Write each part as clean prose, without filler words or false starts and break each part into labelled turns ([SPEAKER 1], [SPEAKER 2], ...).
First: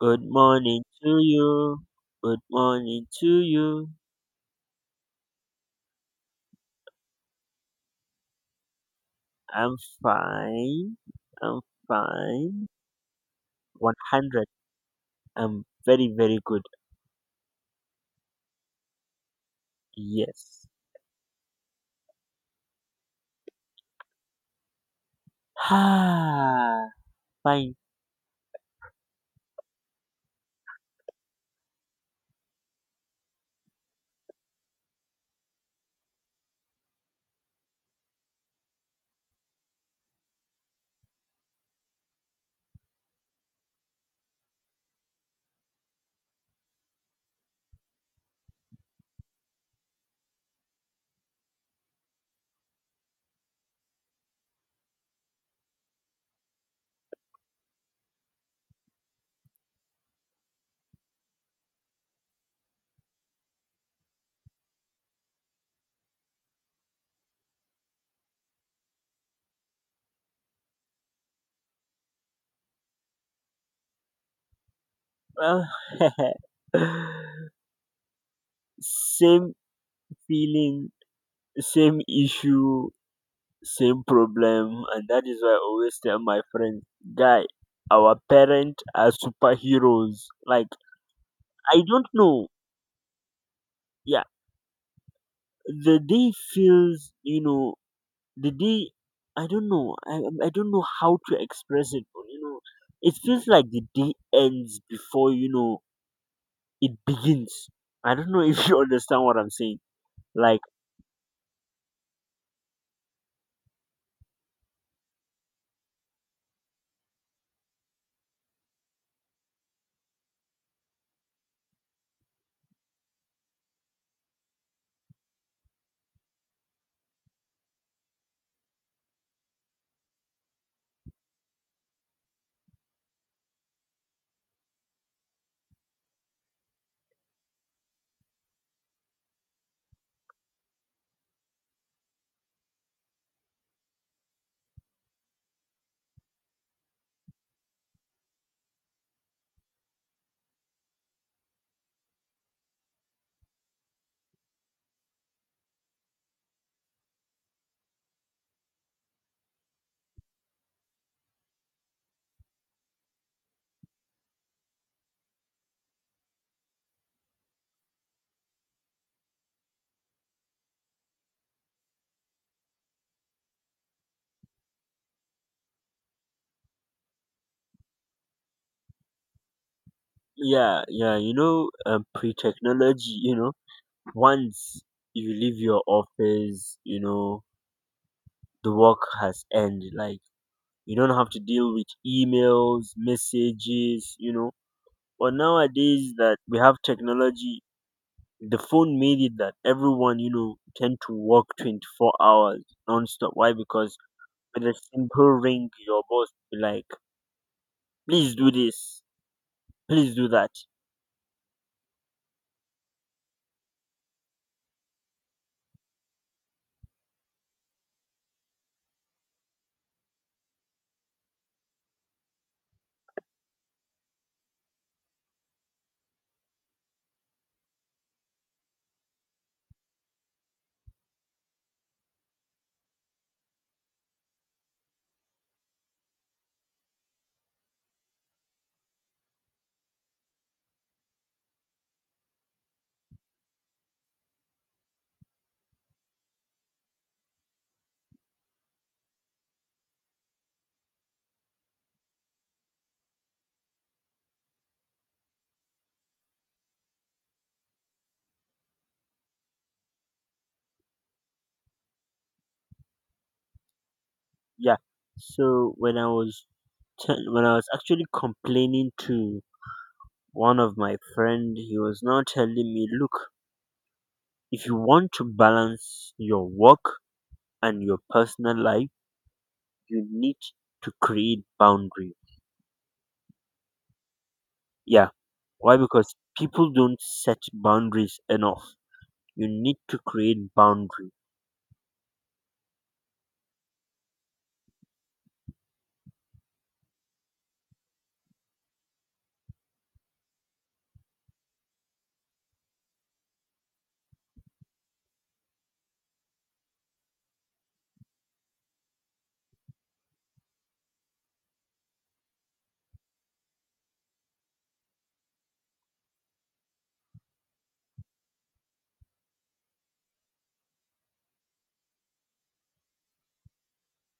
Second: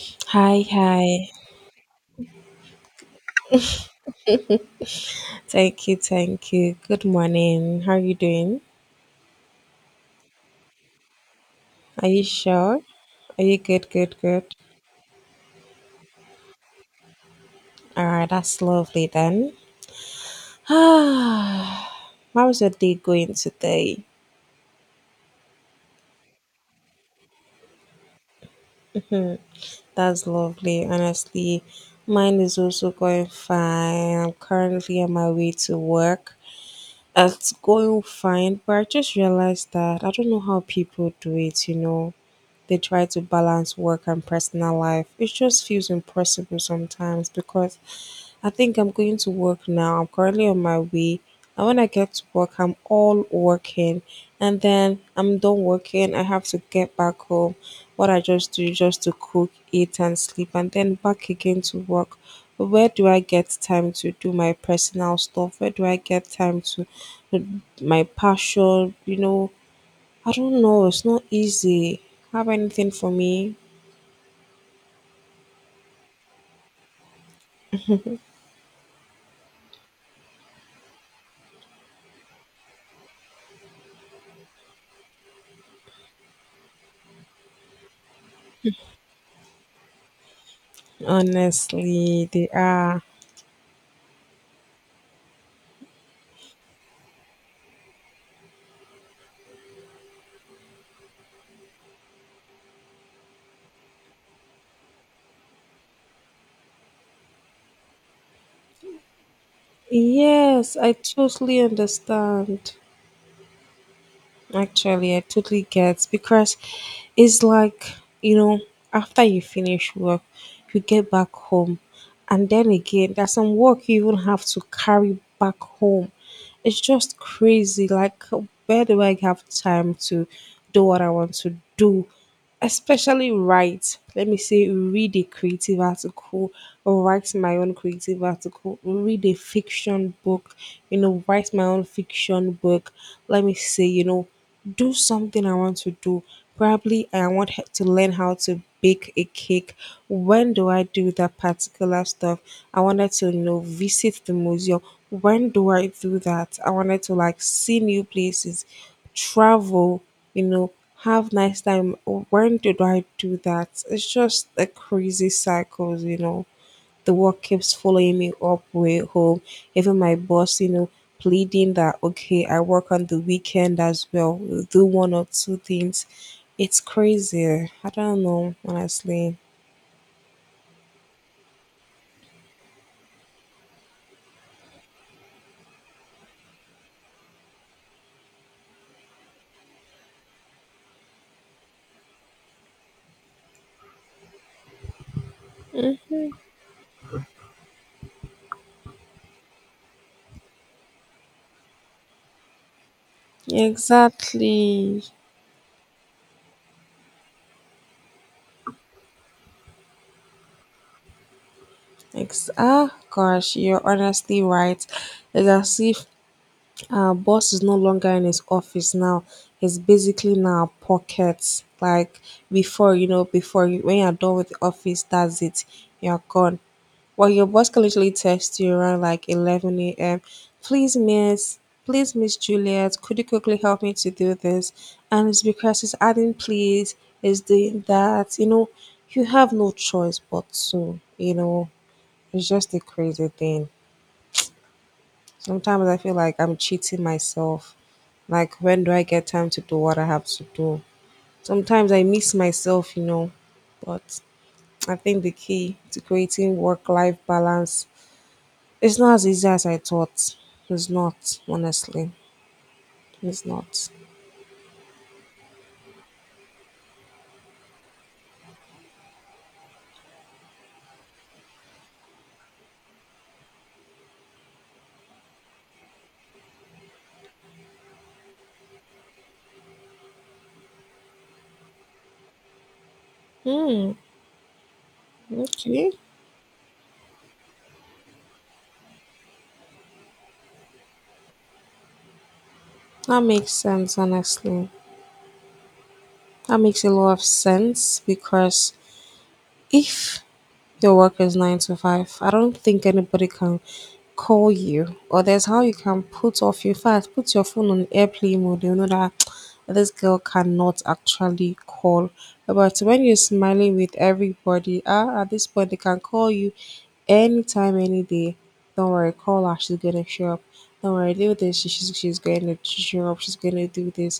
[SPEAKER 1] Good
[SPEAKER 2] Hi,
[SPEAKER 1] morning
[SPEAKER 2] hi.
[SPEAKER 1] to you. Good morning to you.
[SPEAKER 2] Thank you, thank you. Good morning. How are you doing?
[SPEAKER 1] I'm fine. I'm
[SPEAKER 2] Are you
[SPEAKER 1] fine.
[SPEAKER 2] sure? Are you good, good, good?
[SPEAKER 1] 100. I'm very, very good.
[SPEAKER 2] All right, that's lovely then.
[SPEAKER 1] Yes.
[SPEAKER 2] Ah, how was your day going today?
[SPEAKER 1] Ah, fine.
[SPEAKER 2] That's lovely, honestly. Mine is also going fine. I'm currently on my way to work. It's going fine, but I just realized that I don't know how people do it, you know. They try to balance work and personal life. It just feels impossible sometimes because I think I'm going to work now. I'm currently on my way. And when I get to work, I'm all working. And then I'm done working. I have to get back home. What I just do is just to cook, eat, and sleep, and then back again to work. Where do I get time to do my personal stuff? Where do I get time to uh, my passion? You know, I don't know. It's not easy. Have anything for me?
[SPEAKER 1] Well, same feeling, same issue, same problem. And that is why I always tell my friends, guy, our parents are superheroes. Like, I don't
[SPEAKER 2] Honestly,
[SPEAKER 1] know.
[SPEAKER 2] they are.
[SPEAKER 1] Yeah, the day feels, the day I don't know. I don't know how to express it, but it feels like the day ends before you know it begins. I don't know if you understand what I'm saying. Like,
[SPEAKER 2] Yes, I totally understand. Actually, I totally get because it's like, you know, after you finish work, you get back home. And then again, there's some work you even have to carry back home. It's just crazy. Like, where do I have time to do what I want to do? Especially write, let me say, read a creative article or write my own creative article, read a fiction book, you know, write my own fiction book, let me say, you know, do something I want to do. Probably I want to learn how to bake a cake. When do I do that particular stuff? I wanted to, you know, visit the museum. When do I do that? I wanted to, like, see new places, travel, you know, have nice time. When did I do that? It's just a crazy cycles, you know. The work keeps following me up way home. Even my boss, you know, pleading that okay, I work on the weekend as well. We'll do one or two things. It's crazy. I don't know, honestly.
[SPEAKER 1] yeah, yeah, pre-technology. Once you leave your office, the work has ended. Like, you don't have to deal with emails, messages. But nowadays that we have technology, the phone made it that everyone, tend to work 24 hours non-stop. Why? Because with a
[SPEAKER 2] Exactly.
[SPEAKER 1] simple ring, your boss be like, please do this, please do that.
[SPEAKER 2] Ah, gosh, you're honestly right. It's as if our boss is no longer in his office now. He's basically in our pockets. Like before, you know, before when you're done with the office, that's it. You're gone. Well, your boss can literally text you around like 11 a.m. Please, miss. Please, Miss Juliet, could you quickly help me to do this? And it's because he's adding please, he's doing that. You know, you have no choice but to, you know, it's just a crazy thing. Sometimes I feel like I'm cheating myself. Like, when do I get time to do what I have to do? Sometimes I miss myself, you know. But I think the key to creating work life balance is not as easy as I thought. It's not, honestly. It's not.
[SPEAKER 1] Yeah. So when I was actually complaining to one of my friend, he was now telling me, look, if you want to balance your work and your personal life, you need to create boundaries.
[SPEAKER 2] Hmm.
[SPEAKER 1] Yeah. Why?
[SPEAKER 2] Okay.
[SPEAKER 1] Because people don't set boundaries enough. You need to create boundary.
[SPEAKER 2] That makes sense, honestly. That makes a lot of sense because if your work is 9 to 5, I don't think anybody can call you, or there's how you can put off your fast, put your phone on airplane mode. You know that this girl cannot actually call. But when you're smiling with everybody, ah, at this point they can call you anytime, any day. Don't worry, call her. She's gonna show up. Don't worry, do this. She's gonna show up. She's gonna do this.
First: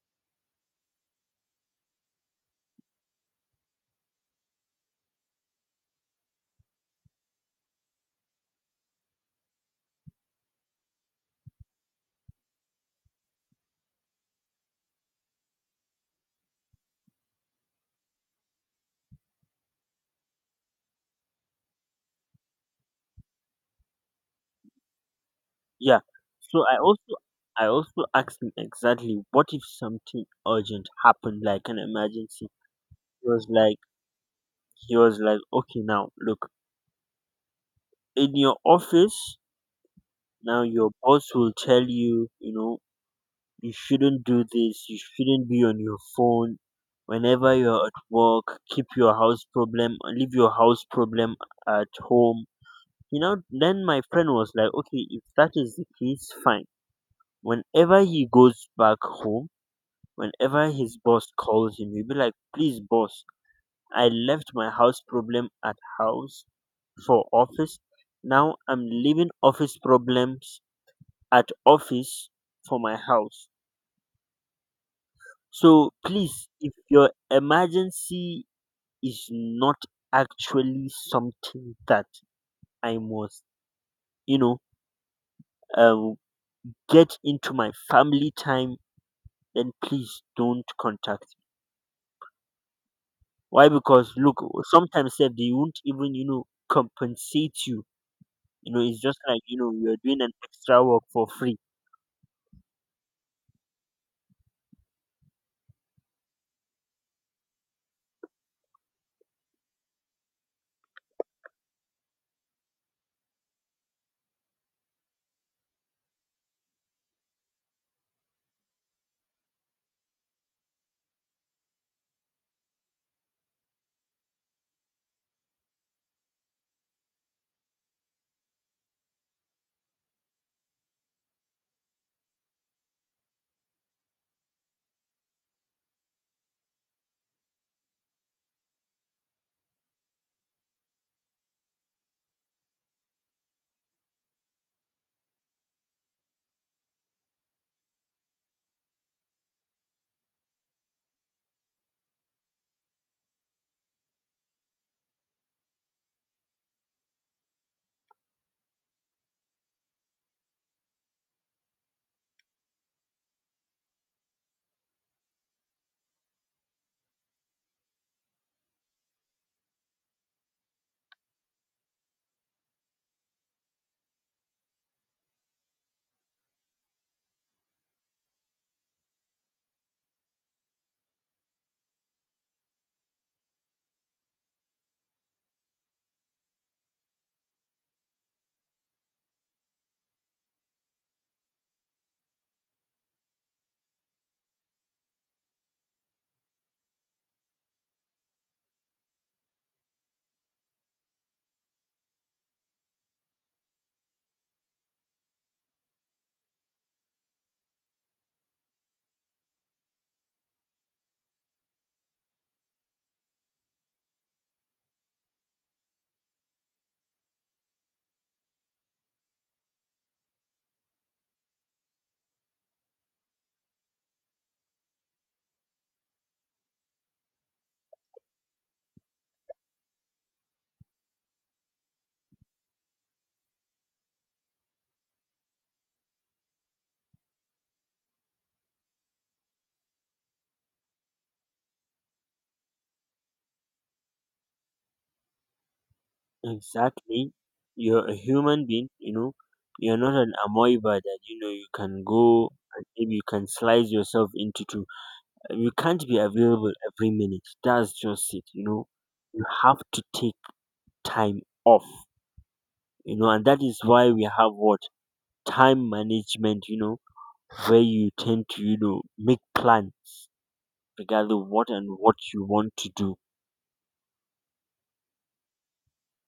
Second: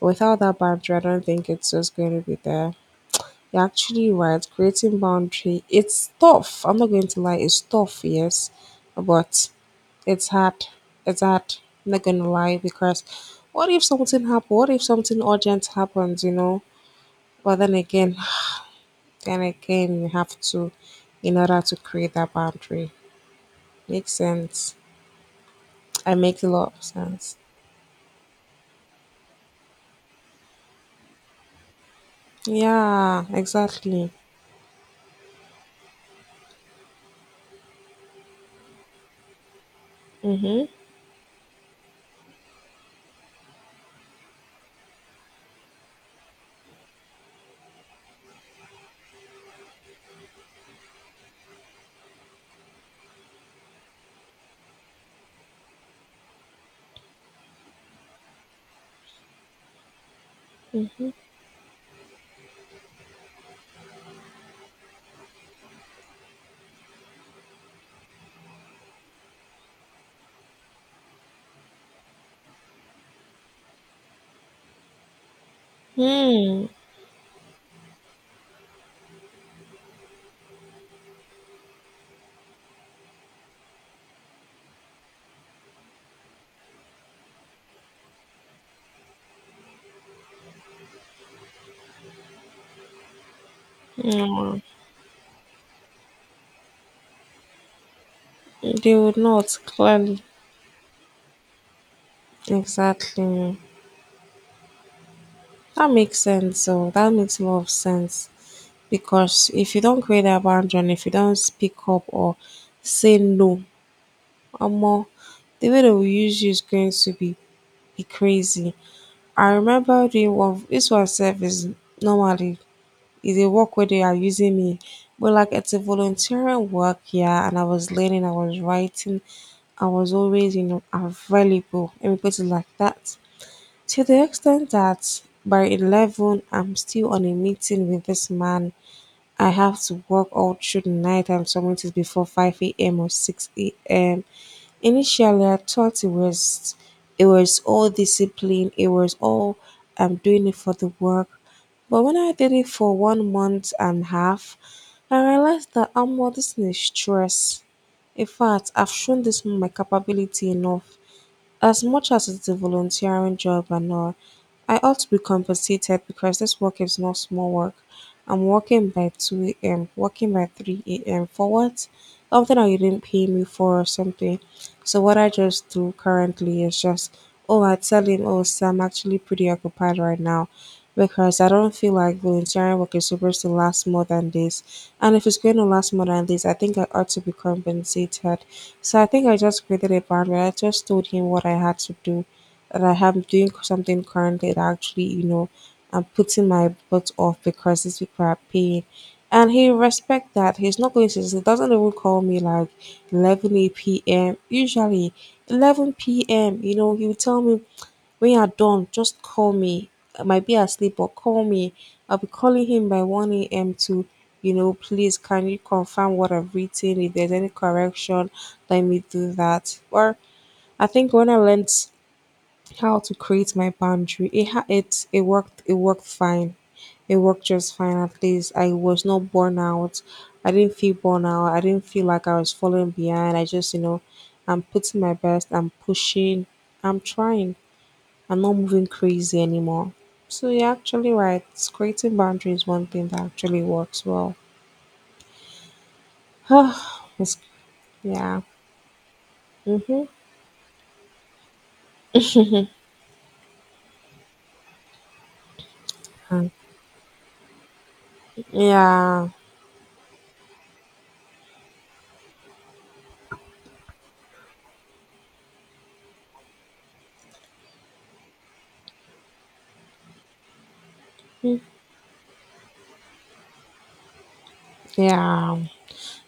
[SPEAKER 2] Without that banter, I don't think it's just gonna be there. You're actually right. Creating boundary, it's tough. I'm not going to lie, it's tough, yes, but it's hard. It's hard. I'm not going to lie because what if something happens? What if something urgent happens? You know. But then again, then again, you have to, in order to create that boundary, makes sense.
[SPEAKER 1] Yeah.
[SPEAKER 2] I make a
[SPEAKER 1] So
[SPEAKER 2] lot
[SPEAKER 1] i
[SPEAKER 2] of
[SPEAKER 1] also
[SPEAKER 2] sense.
[SPEAKER 1] i also asked him exactly what if something urgent happened, like an emergency.
[SPEAKER 2] Yeah,
[SPEAKER 1] he was like
[SPEAKER 2] exactly.
[SPEAKER 1] he was like okay, now look, in your office now
[SPEAKER 2] Mm-hmm.
[SPEAKER 1] your boss will tell you, you know you shouldn't do this, you shouldn't be on your phone. Whenever you're at work, keep your house problem, leave your house problem at home. Then my friend was like, okay, if that is the case, fine. Whenever he goes back home, whenever his
[SPEAKER 2] Mm-hmm.
[SPEAKER 1] boss calls him, he'll be like, please, boss, I left my house problem at house for office. Now I'm leaving office problems at office for my house. So please,
[SPEAKER 2] Hmm.
[SPEAKER 1] if your emergency is not actually something that I must, you know, uh, get into my family time, then please don't contact. Why? Because look,
[SPEAKER 2] Mm.
[SPEAKER 1] sometimes sef they won't even compensate you.
[SPEAKER 2] They
[SPEAKER 1] It's
[SPEAKER 2] would
[SPEAKER 1] just like
[SPEAKER 2] not
[SPEAKER 1] you're
[SPEAKER 2] clearly.
[SPEAKER 1] doing an extra work for free.
[SPEAKER 2] Exactly. That makes sense. Oh, that makes more of sense because if you don't create that boundary, if you don't speak up or say no, more the way they will use you is going to be crazy. I remember doing one. This one self is normally is a work where they are using me, but like it's a volunteering work, yeah. And I was learning, I was writing, I was always, you know, available. Let me put it like that. To the extent that by 11 I'm still on a meeting with this man, I have to work all through the night and submit it before 5 a.m. or 6 a.m. Initially, I thought it was all discipline, it was all, I'm doing it for the work. But when I did it for 1 month and a half, I realized that I'm more, this is stress. In fact, I've shown this man my capability enough. As much as it's a volunteering job and all, I ought to be compensated because this work is not small work. I'm working by 2 a.m., working by 3 a.m. for what? Something that you didn't pay me for or something. So, what I just do currently is just, oh, I tell him, oh, sir, I'm actually pretty occupied right now because I don't feel like volunteering work is supposed to last more than this. And if it's going to last more than this, I think I ought to be compensated. So I think I just created a boundary. I just told him what I had to do, that I am doing something currently that actually, you know, I'm putting my butt off because these people are paying. And he respect that. He's not going to, he doesn't even call me like 11 p.m. Usually 11 p.m., you know, he will tell me when you're done, just call me. I might be asleep, but call me. I'll be calling him by 1 a.m. to, you know, please can you confirm what I've written? If there's any correction, let me do that. Or I think when I learned how to create my boundary, it worked. It worked fine. It worked just fine. At least I was not born out. I didn't feel born out. I didn't feel like I was falling behind. I just, you know, I'm putting my best. I'm pushing. I'm trying. I'm not moving crazy anymore. So you're actually right. It's creating boundaries one thing that actually works well.
[SPEAKER 1] Exactly,
[SPEAKER 2] It's-
[SPEAKER 1] you're a
[SPEAKER 2] yeah.
[SPEAKER 1] human being. You're
[SPEAKER 2] Mm-hmm.
[SPEAKER 1] not an amoeba that you can go and maybe you can slice yourself into two. You can't be available every minute. That's just it.
[SPEAKER 2] Yeah.
[SPEAKER 1] You have to take time off. And that is why we have what time management. Where you tend to make plans regarding
[SPEAKER 2] Mm,
[SPEAKER 1] what and what you want to do.
[SPEAKER 2] yeah.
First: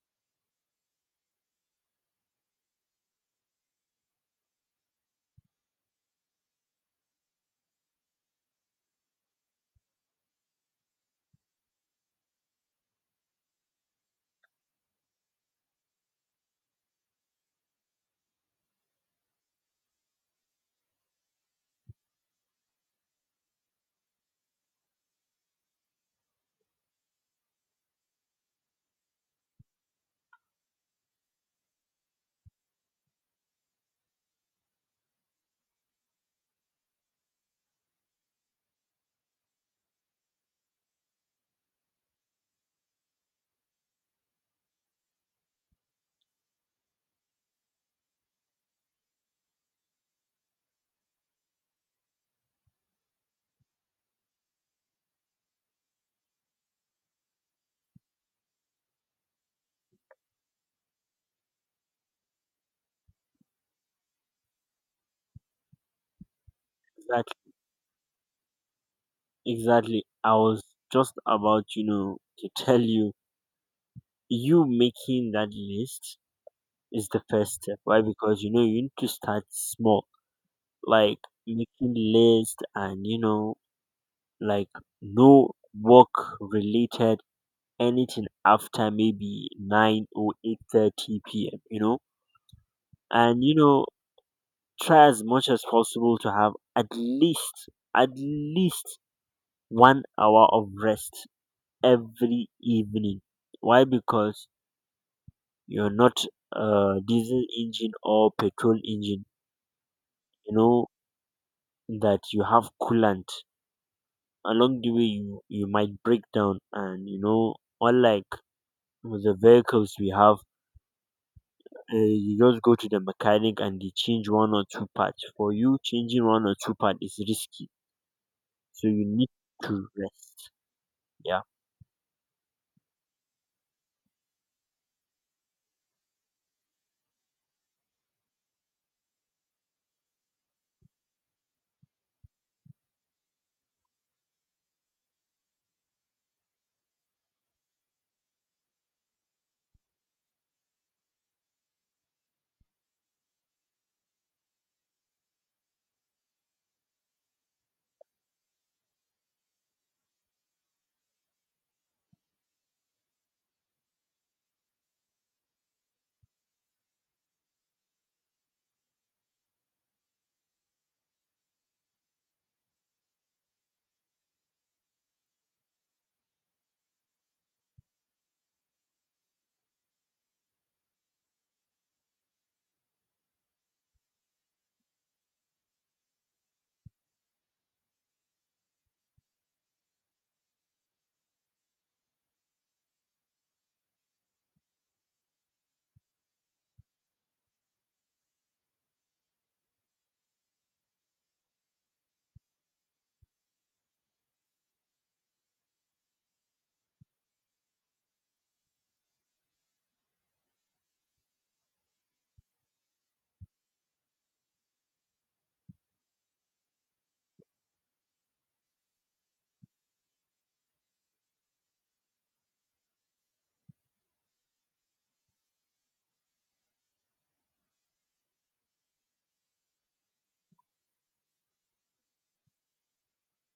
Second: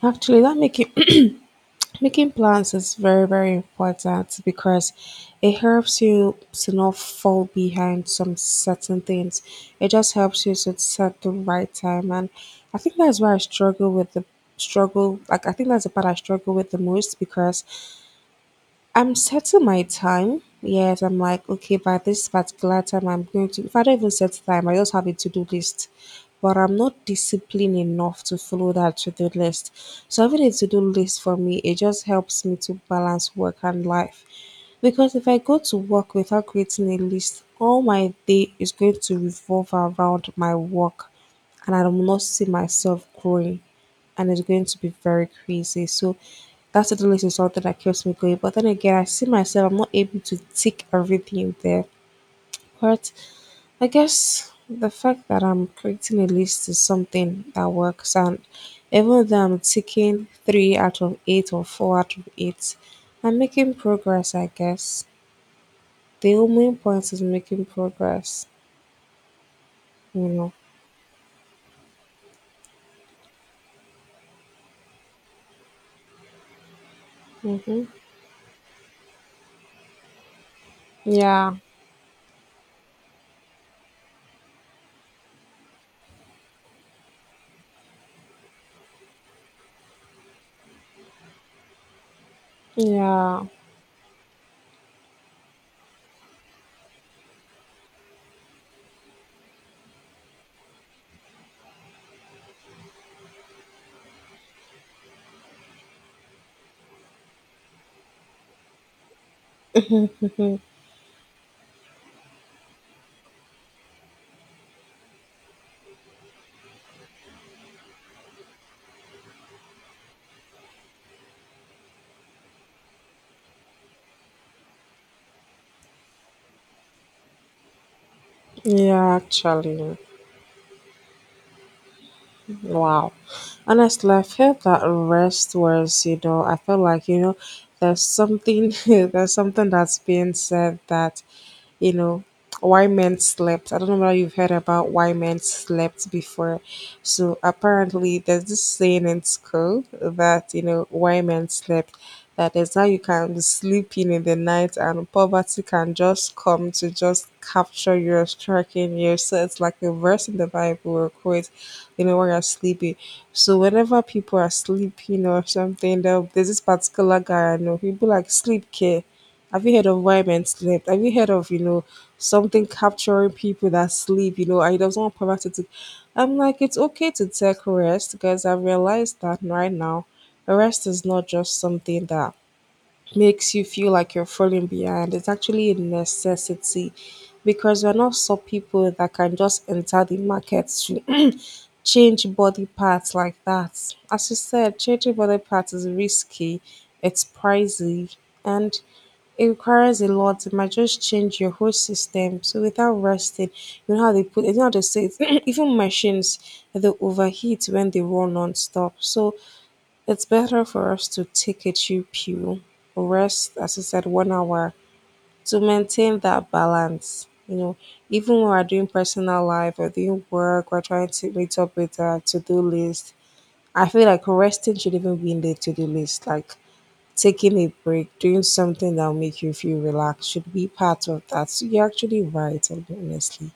[SPEAKER 2] Actually, that making making plans is very very important because it helps you to not fall behind some certain things. It just helps you to set the right time, and I think that's why I struggle with the struggle. Like, I think that's the part I struggle with the most because I'm setting my time. Yes, I'm like, okay, by this particular time, I'm going to. If I don't even set time, I just have a to do list. But I'm not disciplined enough to follow that to do list. So having a to do list for me, it just helps me to balance work and life. Because if I go to work without creating a list, all my day is going to revolve around my work and I will not see myself growing and it's going to be very crazy. So that to do list is something that keeps me going. But then again I see myself I'm not able to tick everything there. But I guess the fact that I'm creating a list is something that works and even though I'm ticking three out of eight or four out of eight, I'm making progress I guess. The only point is
[SPEAKER 1] Exactly.
[SPEAKER 2] making progress,
[SPEAKER 1] Exactly.
[SPEAKER 2] you
[SPEAKER 1] I
[SPEAKER 2] know.
[SPEAKER 1] was just about to tell you, you making that list is the first step.
[SPEAKER 2] Mhm.
[SPEAKER 1] Why? Because you need to start small, like
[SPEAKER 2] Yeah.
[SPEAKER 1] making list and, like no work related anything after maybe 9 or 8:30 p.m., you know, and,
[SPEAKER 2] Yeah.
[SPEAKER 1] you know, try as much as possible to have at least 1 hour of rest every evening. Why? Because you're not a diesel engine or petrol engine. You know that you have coolant. Along the way, you might break down, and unlike with the vehicles we have, you just go to the mechanic and they change one or two parts. For you, changing one or two parts is risky, so you
[SPEAKER 2] Yeah,
[SPEAKER 1] need to
[SPEAKER 2] actually.
[SPEAKER 1] rest. Yeah.
[SPEAKER 2] Wow. Honestly, I felt that rest was, you know, I felt like, you know, there's something there's something that's being said that, you know, why men slept. I don't know whether you've heard about why men slept before. So apparently there's this saying in school that, you know, why men slept, that is how you can be sleeping in the night and poverty can just come to just capture you, striking you. So it's like a verse in the bible or quote, you know, when you're sleepy. So whenever people are sleeping or something, there, there's this particular guy I know, people like sleep care. Have you heard of why men slept? Have you heard of, you know, something capturing people that sleep? You know, I don't want poverty to. I'm like, it's okay to take rest because I've realized that right now, rest is not just something that makes you feel like you're falling behind. It's actually a necessity because we're not some people that can just enter the market to change body parts like that. As you said, changing body parts is risky, it's pricey, and it requires a lot. It might just change your whole system. So without resting, you know how they put, you know how they say, it, even machines, they overheat when they run non-stop. So it's better for us to take a chill pill, rest, as I said, 1 hour to maintain that balance. You know, even when we're doing personal life or doing work, we're trying to meet up with a to-do list. I feel like resting should even be in the to-do list. Like, taking a break, doing something that'll make you feel relaxed should be part of that. So you're actually right, and honestly.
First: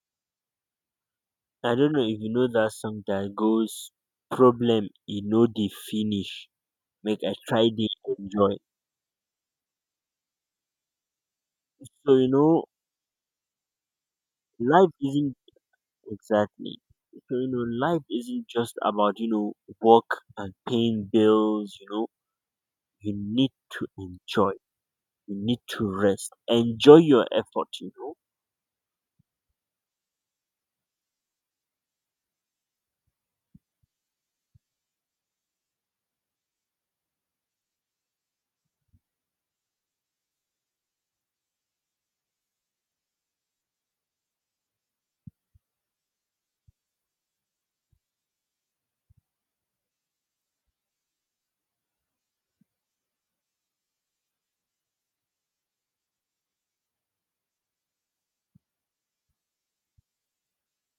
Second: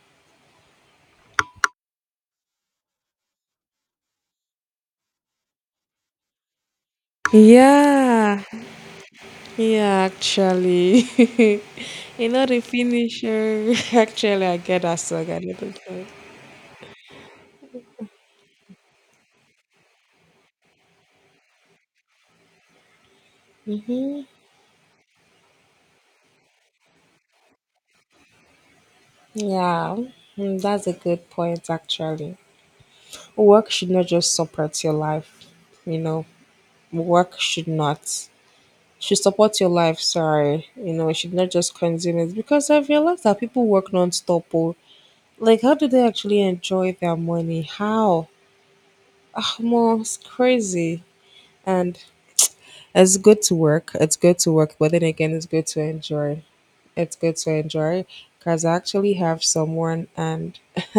[SPEAKER 1] I don't know if you know that song that goes problem e no dey finish make I try dey
[SPEAKER 2] Yeah,
[SPEAKER 1] enjoy.
[SPEAKER 2] yeah, actually.
[SPEAKER 1] So
[SPEAKER 2] You
[SPEAKER 1] you
[SPEAKER 2] know, the
[SPEAKER 1] know
[SPEAKER 2] finisher. Actually, I get
[SPEAKER 1] life
[SPEAKER 2] that song
[SPEAKER 1] isn't
[SPEAKER 2] a little bit.
[SPEAKER 1] exactly so life isn't just about work and paying bills. You need to
[SPEAKER 2] Mm-hmm.
[SPEAKER 1] enjoy. You need to rest. Enjoy your effort.
[SPEAKER 2] Yeah, mm, that's a good point, actually. Work should not just support your life, you know. Work should not, should support your life. Sorry, you know, it should not just consume it because I've realized that people work non-stop. Oh. Like, how do they actually enjoy their money? How? Ah, Mo, it's crazy. And it's good to work. It's good to work, but then again, it's good to enjoy. It's good to enjoy because I actually have someone, and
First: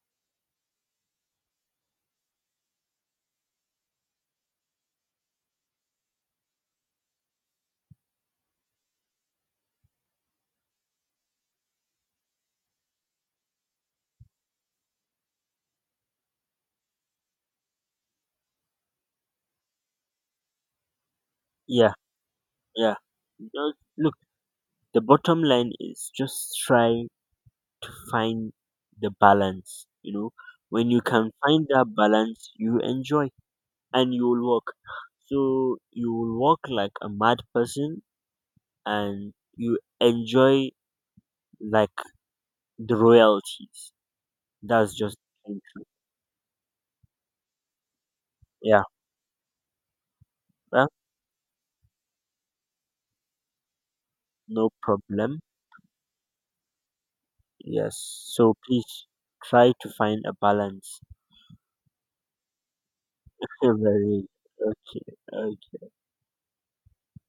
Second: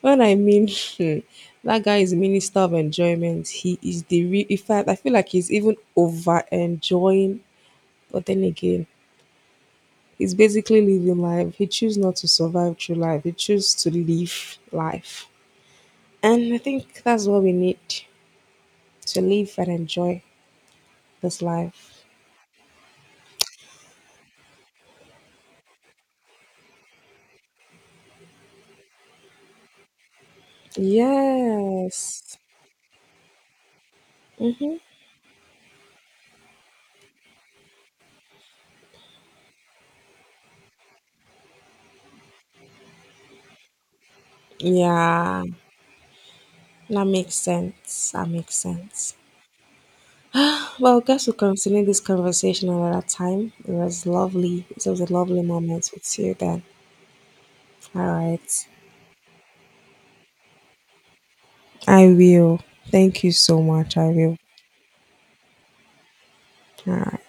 [SPEAKER 2] when I mean hmm, that guy is minister of enjoyment. He is the real. In fact, I feel like he's even over enjoying. But then again, he's basically living life. He chooses not to survive through life. He chooses to live life. And I think that's what we need, to live and enjoy this
[SPEAKER 1] Yeah,
[SPEAKER 2] life.
[SPEAKER 1] yeah. Just look, the bottom line is just try, find the balance. When you can find that
[SPEAKER 2] Yes.
[SPEAKER 1] balance, you enjoy and you will
[SPEAKER 2] Mm-hmm.
[SPEAKER 1] work so you will work like a mad person and you enjoy like the royalties. That's just
[SPEAKER 2] Yeah,
[SPEAKER 1] the truth.
[SPEAKER 2] that makes sense. That makes
[SPEAKER 1] Yeah.
[SPEAKER 2] sense.
[SPEAKER 1] Well,
[SPEAKER 2] Well, I guess we'll continue this conversation another time. It was lovely.
[SPEAKER 1] no
[SPEAKER 2] It was a lovely
[SPEAKER 1] problem.
[SPEAKER 2] moment with you then.
[SPEAKER 1] Yes.
[SPEAKER 2] All
[SPEAKER 1] So
[SPEAKER 2] right.
[SPEAKER 1] please try to find a balance.
[SPEAKER 2] I will. Thank you so much. I
[SPEAKER 1] Very.
[SPEAKER 2] will.
[SPEAKER 1] Okay.
[SPEAKER 2] All right.